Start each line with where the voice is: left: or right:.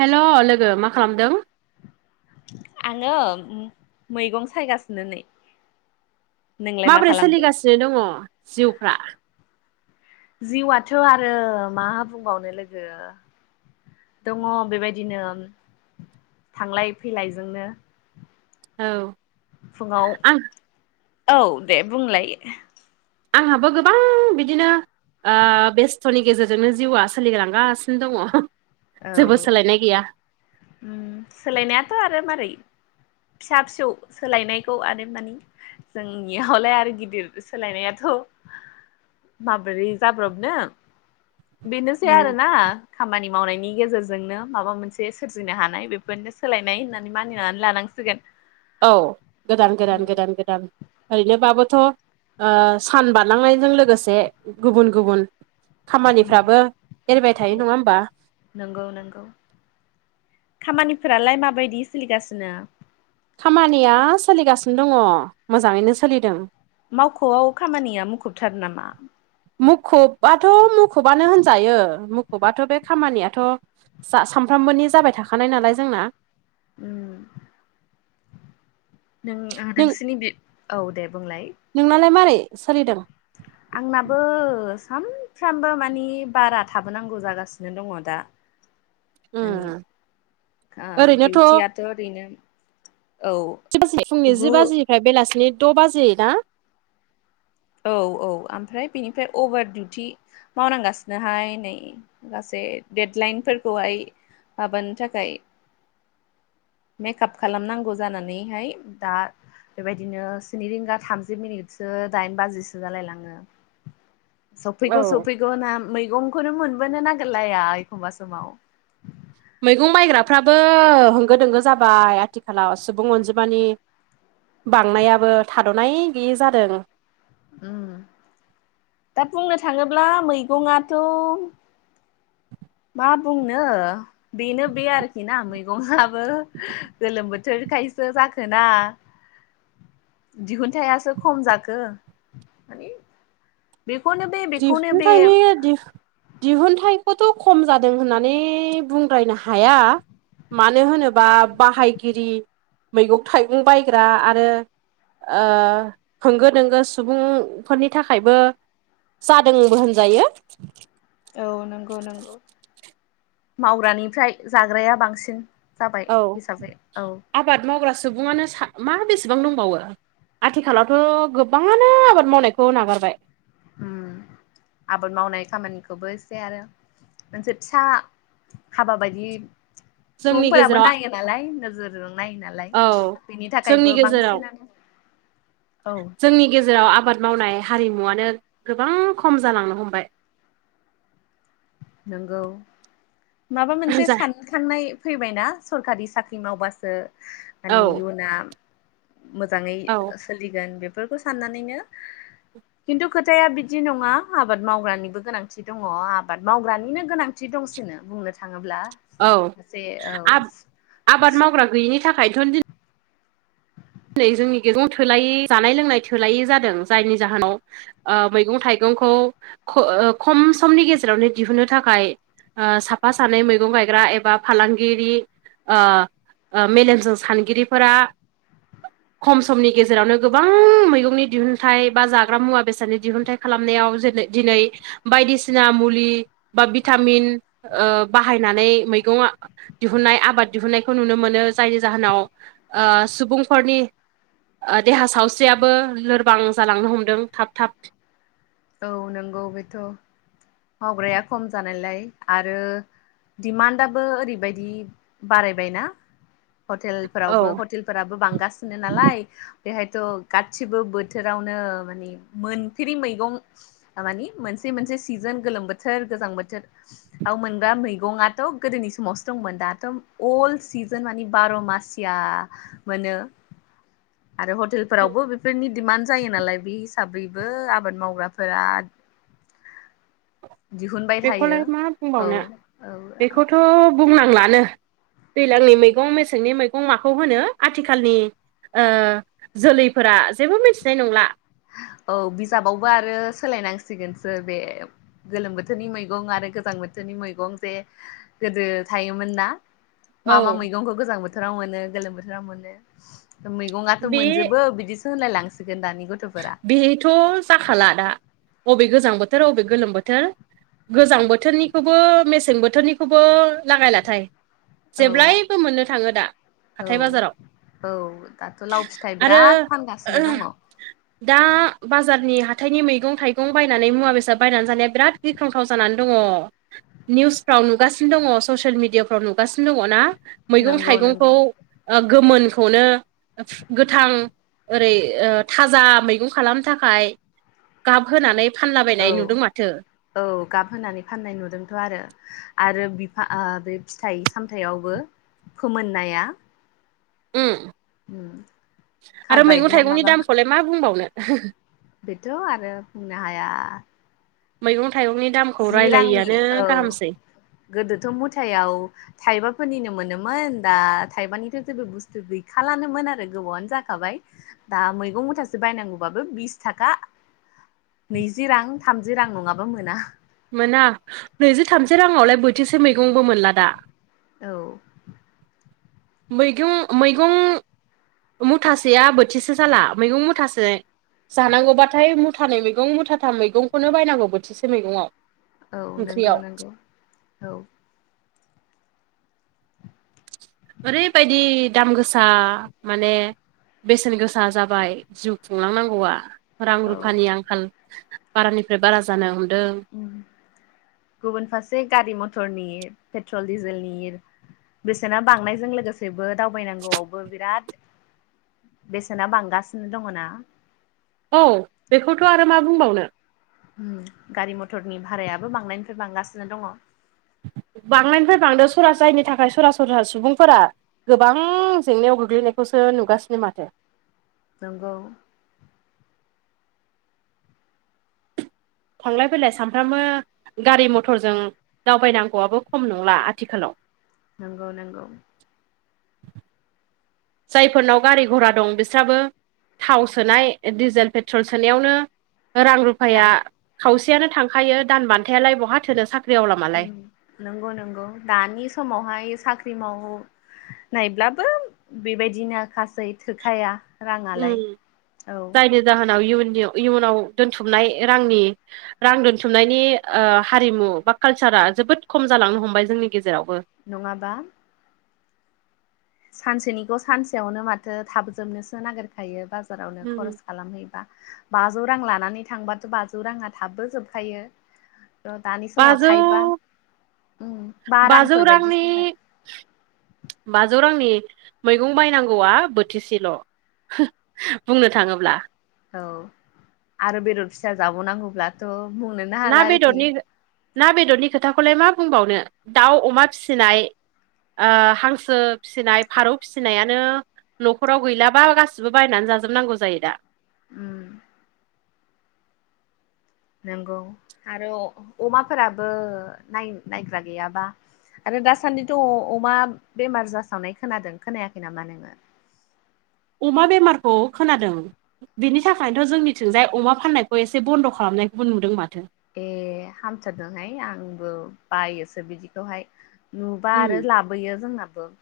right: हेल' लोगो मा खालामदों
left: आङो मैगं सायगासिनो नै नोंलाय मा
right: माबोरै
left: खालामदो?
right: सोलिगासिनो दङ जिउफ्रा
left: जिउआथ' आरो मा बुंबावनो लोगो दङ बेबायदिनो थांलाय फैलायजोंनो
right: औ
left: फुङाव
right: आं
left: औ दे बुंलायो
right: आंहाबो गोबां बिदिनो बेस्थ'नि गेजेरजोंनो जिउआ सोलिलांगासिनो दङ
left: औ
right: जेबो सोलायनाय गैया
left: सोलायनायाथ' आरो मारै फिसा फिसौ सोलायनायखौ आरो मानिे जोंनियावलाय आरो गिदिर सोलायनायाथ' माबोरै जाब्रबनो बेनोसै आरोना खामानि मावनायनि गेजेरजोंनो माबा मोनसे सोरजिनो हानाय बेफोरनो सोलायनाय होननानै मानिनानै लानांसिगोन
right: औ गोदान गोदान गोदान गोदान ओरैनोबाबोथ' सान बारलांनायजों लोगोसे गुबुन गुबुन
left: उम
right: खामानिफ्राबो एरायबाय थायो
left: औ
right: नङा होमबा
left: नंगौ नंगौ खामानिफोरालाय माबायदि सोलिगासिनो
right: खामानिया सोलिगासिनो दङ मोजाङैनो सोलिदों
left: मावख'आव खामानिया मुखुबथार नामा
right: मुखुबाथ' मुखुबानो होनजायो मुखुबाथ' बे खामानियाथ' जा सानफ्रामबोनि जाबाय थाखानाय नालाय जोंना
left: नों
right: नों
left: नोंसिनि औ दे बुंलाय
right: नोंनालाय मारै सोलिदों
left: आंनाबो सानफ्रामबो मानि बारा थाबोनांगौ जागासिनो दङ दा
right: [unintelligible]
left: मानि
right: ओरैनोथ'
left: डिउटियाथ' ओरैनो औ
right: बाजि फुंनि जि
left: गु
right: बाजिनिफ्राय बेलासिनि द' बाजि ना
left: औ औ ओमफ्राय बेनिफ्राय अभार दिउटि मावनांगासिनोहाय नै गाै देडलाइनफोरखौहाय हाबानो थाखाय मेकआप खालामनांगौ जानानैहाय दा बेबायदिनो स्नि रिंगा थामजि मिनिटसो दाइन बाजिसो जालाय लाङो
right: औ
left: सफैखौ सै मैगना मैगंखौनो मोनबोनो नागिरलाया एखमबा समाव
right: मैगं माइग्राफ्राबो होंगो दोंगो जाबाय आथिखालाव सुबुं अनजिमानि बांनायाबो थाद'नाय गैयि जादों
left: दा बुंनो थाङोब्ला मैगंङाथ मा बुंनो बेनो बे आरोखि ना मैगङआो गोलोम बोथोरखायसो जाखोना
right: [unintelligible]
left: दिहुनथायाइासो खम जाखो माने बेखौनो बे बेखौनो
right: दिफनो
left: बे
right: थायनाय दि दिहुनथाइखौथ' खम जादों होननानै बुंद्रायनो हाया मानो होनोबा बाहायगिरि मैगं थाइगं बायग्रा आरो होंगो दोंगो सुबुंफोरनि थाखायबो जादोंबो होनजायो
left: औ नंगौ नंगौ मावग्रानिफ्राय जाग्राया बांसिन जाबाय
right: औ
left: हिसाबै औ
right: आबाद मावग्रा सुबुङानो मा बेसेबां दंबावो आथिखालावथ' गोबाङानो आबाद मावनायखौ नागारबाय।
left: उम आबाद मावनाय खामानिखौबो एसे आरो मोनसे फिसा हाबा बायदि
right: जोंनि
left: सुबुंफोराबो
right: गेजेराव
left: नायो नालाय नोजोरजों नायो नालाय
right: औ
left: बेनि
right: जोंनि
left: थाखायबो
right: गेजेराव
left: बांसिनानो औ
right: जोंनि गेजेराव आबाद मावनाय हारिमुवानो गोबां खम जालांनो हमबाय।
left: नोंगौ माबा मोनसे
right: जा
left: सान खांनाय फैबायना सरखारि साख्रि मावबासो
right: औ
left: माने इयुना मोजाङै
right: औ
left: सोलिगोन बेफोरखौ साननानैनो खिन्थु खोथाया बिदि नङा आबाद मावग्रानिबो गोनांथि दङ आबाद मावग्रानिनो गोनांथि दंसिनो बुंनो थाङोब्ला।
right: औ
left: सासे
right: आं आबाद मावग्रा गैयिनि थाखायथ दि
left: [inaudible]
right: दिनै जोंनि गेगं थोलायै जानाय लोंनाय थोलायै जादों जायनि जाहोनाव ओ मैगं, थाइगंखौ ख ओ खम समनि गेजेरावनो दिहुन्नो थाखाय ओ साफा सानै मैगं गायग्रा एबा फालांगिरि ओ ओ मेलेमजों सानगिरिफोरा खम समनि गेजेरावनो गोबां मैगंनि दिहुनथाइ बा जाग्रा मुवा बेसादनि दिहुनथाइ खालामनायाव [unintelligible] जेन दिनै बायदिसिना मुलि बा भिटामिन ओ बाहायनानै मैगंआ दिहुननाय आबाद दिहुननायखौ नुनो मोनो। जायनि जाहोनाव ओ सुबुं फोरनि ओ देहा सावस्रियाबो लोरबां जालांनो हमदों थाब थाब
left: औ नंगौ बेथ मावग्राया खम जानायलाय आरो दिडमान्डआबो ओरैबायदि बारायबायना
right: औ
left: हटेलफोरावबो हटेल फोराबो बांगासिनो नालाय बेहायथ गासिबो बोथोरावनो माने मोनफेरि मैगं [unintelligible] थामानि मोनसे मोनसे सिजोन गोलोम बोथोर गोजां बोथोर आव मोनग्रा मैगंआथ गोदोनि समावसो दंमोन दाथ अल्ड सिजोन माने बार' मास थिया [unintelligible] मोनो
right: [inaudible]
left: आरो हटेलफोरावबो बेफोरनि डिमान्ड जायो नालाय बे हिसाबैबो आबाद मावग्राफोरा दिहुनबाय थायो
right: बेखौलाय मा
left: औ
right: बुंबावनो
left: औ
right: बेखौथ बुंनांलानो दैलांनि मैगं, मेसेंनि मैगं माखौ होनो आथिखालनि ओ जोलैफोरा जेबो मिथिनाय नंला।
left: औ बिजाबावबो आरो सोलायनांसिगोनसो बे गोलोम बोथोरनि मैगं आरो गोजां बोथोरनि मैगं जे गोदो थायोमोन ना मा
right: औ
left: मा मैगंखौ गोजां बोथोराव मोनो गोलोम बोथोराव मोनो। मैगंआथ
right: बे
left: मोनजोबो बिदिसो होनलाय लांसिगोन दानि गथ
right: बेथ‌ जाखाला दा बबे गोजां बोथोर अबे गोलोम बोथोर गोजां बोथोरनिखौबो मेसें बोथोरनिखौबो लागायलाथाय
left: औ
right: जेब्लायबो मोननो थाङो दा
left: औ
right: हाथाय बाजाराव
left: औ दाथ लाव फिथाइ
right: आरो
left: बिराद फानगासिनो दङ।
right: दा बाजारनि हाथाइनि मैगं- थाइगं बायनानै मुवा बेसाद बायनानै जानाया बिराद गि थाव- थाव जानानै दङ निउसफ्राव नुगासिनो दङ ससियेल मिडियाफ्राव नुगासिनो दङ ना मैगं
left: नंगौ
right: थाइगंखौ
left: नंगौ
right: ओ गोमोनखौनो गोथां ओरै ओ थाजा मैगं खालामनो थाखाय गाब होनानै
left: औ
right: फानलाबायनाय नुदों माथो।
left: औ गाब होनानै फाननाय नुदोंथ आरो आरो बिफा ओ बे फिथाइ सामथाइयावबो फोमोननाया
right: ओम
left: उम
right: आरो मैगं
left: कार्बाइड ना
right: थाइगंनि
left: माबा
right: दामखौलाय मा बुंबावनो [unintelligible]
left: बेथ आरो बुंनो हाया।
right: मैगं थाइगंनि दामखौ
left: जि रांनि
right: रायलायिआनो
left: औ
right: गाहामसै।
left: गोदोथ मुथायाव थाइबाफोरनिनो मोनोमोन दा थाइबानिथ' जेबो बुस्थु गैखालानोमोन आरो गोबावआनो जाखाबाय। दा मैगं मुथासे बायनांगौबाबो बिस थाखा नैजि रां थामजि जि रां नङाबा मोना
right: मोना नैजि थामज रांआवलाय बोथिसे मैगंबो मोनला दा।
left: औ
right: मैगं मैगं मुथासेया बोथिसे जाला मैगं मुथासे जानांगौबाथाय मुथानै मैगं मुथाथाम मैगंखौनो बायनांगौ बोथिसे मैगंआव
left: औ नोंगौ नोंगौ औ
right: ओरैबायदि दाम गोसा माने बेसेन गोसा जाबाय जिउ खुंलांनांगौआ‌। रां
left: औ
right: रुफानि आंखाल बारानिफ्राय बारा जानो हमदों।
left: गुबुन फारसे गारि मथरनि पेट्रल डिजेलनि बेसेना बांनायजों लोगोसेबो दावबायनांगौआवबो बिराद बेसेना बांगासिनो दङ ना
right: औ बेखौथ' आरो मा बुंबावनो।
left: ओम गारि मथरनि भारायाबो बांनायनिफ्राय बांगासिनो दङ।
right: बांनायनिफ्राय बांदों सरा जायनि थाखाय सरासनस्रा सुबुंफोरा गोबां जेंनायाव गोग्लैनायखौसो नुगासिनो माथो।
left: नंगौ
right: थांलाय फैलाय सानफ्रामबो गारि मथरजों दावबायनांगौआबो खम नंला आथिखालाव।
left: नंगौ नंगौ
right: जायफोरनाव गारि घरा दं बिस्राबो थाव सोनाय डिजेल पेट्रल सोनायावनो रां रुफ
left: दा
right: फाया खावसेयानो थांखायो दान बान्थायालाय बहा थोनो साख
left: ओम नंगौ नंगौ दानि समावहाय साख्रि मावो नायब्लाबो बेबायदिनो खासै थोखाया। राङालाय
right: ओम
left: औ
right: जायनि जाहोनाव इयुनि इयुनाव दोनथुमनाय रांनि रां दोनथुमनायनि ओ हारिमु बा कालसारा जोबोद खम जालांनो हमबाय जोंनि गेजेरावबो।
left: नङाबा सानसेनिखौ सानसेयावनो माथो थाबोजोबनोसो नागिरखायो बाजारावनो
right: उम
left: खरस खालामहैबा बाजौ रां लानानै थांबाथ' बाजौ राङा थाबबो जोबखायो। र' दानि समाव
right: बाजौ
left: थायबा बा
right: बाजौ
left: रांफोर बायदि जाबाय।
right: रांनि बाजौ रांनि मैगं बायनांगौआ बोथिसेल'। बुंनो थाङोब्ला
left: औ आरो बेदर फिसा जाबावनांगौब्ला थ' बुंनो नां
right: ना बेदरनि ना बेदरनि खोथाखौलाय मा बुंबावनो दाउ अमा फिसिनाय ओ हांसो फिसिनाय फारौ फिसिनायानो न'खराव गैलाबा गासिबो बायनानै जाजोबनांगौ जायो दा।
left: उम नंगौ आरो अमाफोराबो नाय नायग्रा गैयाबा आरो दासान्दिथ' अमा बेमार जासावनाय खोनादों खोनायाखै नामा नोङो?
right: अमा बेमारखौ खोनादों। बेनि थाखायनोथ' जोंनिथिंजाय अमा फाननायखौ एसे बन्द' खालामनायखौबो नुदों माथो।
left: ए हामथारदोंहाय आंबो बायोसो बिदिखौहाय। नुबा
right: उम
left: आरो लाबोयो जोंनाबो।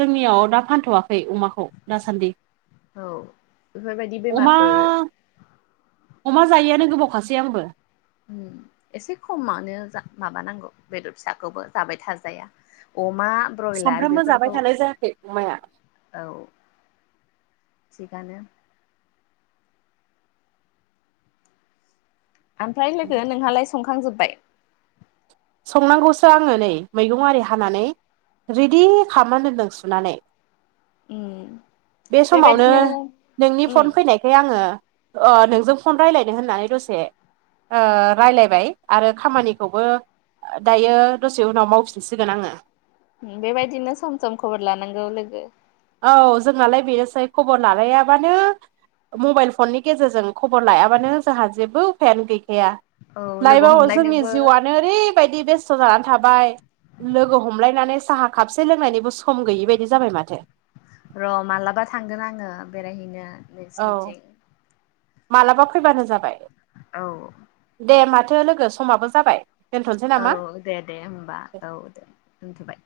right: जोंनियाव दा फानथ'वाखै अमाखौ। दासान्दि
left: औ बेफोरबायदि
right: अमा
left: बेमारफोर
right: अमा जायैआनो गोबावखासै आंबो
left: ओम एसे खमावनो जा माबानांगौ बेदर फिसाखौबो जाबाय थाजाया अमा ब्रयलार
right: साफ्रामबो जाबाय
left: बेफोरखौ
right: थानाय जायाखै अमाया
left: औ थिगानो ओमफ्राय लोगो नोंहालाय संखांजोबबाय
right: संनांगौसो आङो नै मैगं आरि हानानै रेडि खालामना दोन्दों सुनानै
left: उम
right: बे समावनो
left: बेबायदिनो
right: नोंनि
left: उम
right: फन फैनाय नै आङो ओ नोंजों फन रायज्लायनो होननानै दसे ओ रायलायबाय आरो खामानिखौबो दायो दसे उनाव मावफिनसिगोन आङो
left: बेबायदिनो सम सम खबर लानांगौ लोगो
right: औ जोंहालाय बेनोसै मबाइल फननि गेजेरजों खबर लायाबानो जोंहा जेबो उफायानो गैखाया
left: औ लोगो
right: लाइफआव जोंनि
left: हमलायनोबो
right: जिउआनो ओरैबायदि बेस्थ' जानानै थाबाय लोगो हमलायनानै साहा खापसे लोंनायनिबो सम गैयि बायदि जाबाय माथो
left: र' मालाबा थांगोन आङो बेरायहैनो
right: औ
left: नोंसिनिथिं
right: मालाबा फैबानो जाबाय
left: औ
right: दे माथो लोगो समाबो जाबाय दोनथ'नोसै
left: औ
right: नामा
left: दे दे होमबा औ दे दोनथ'बाय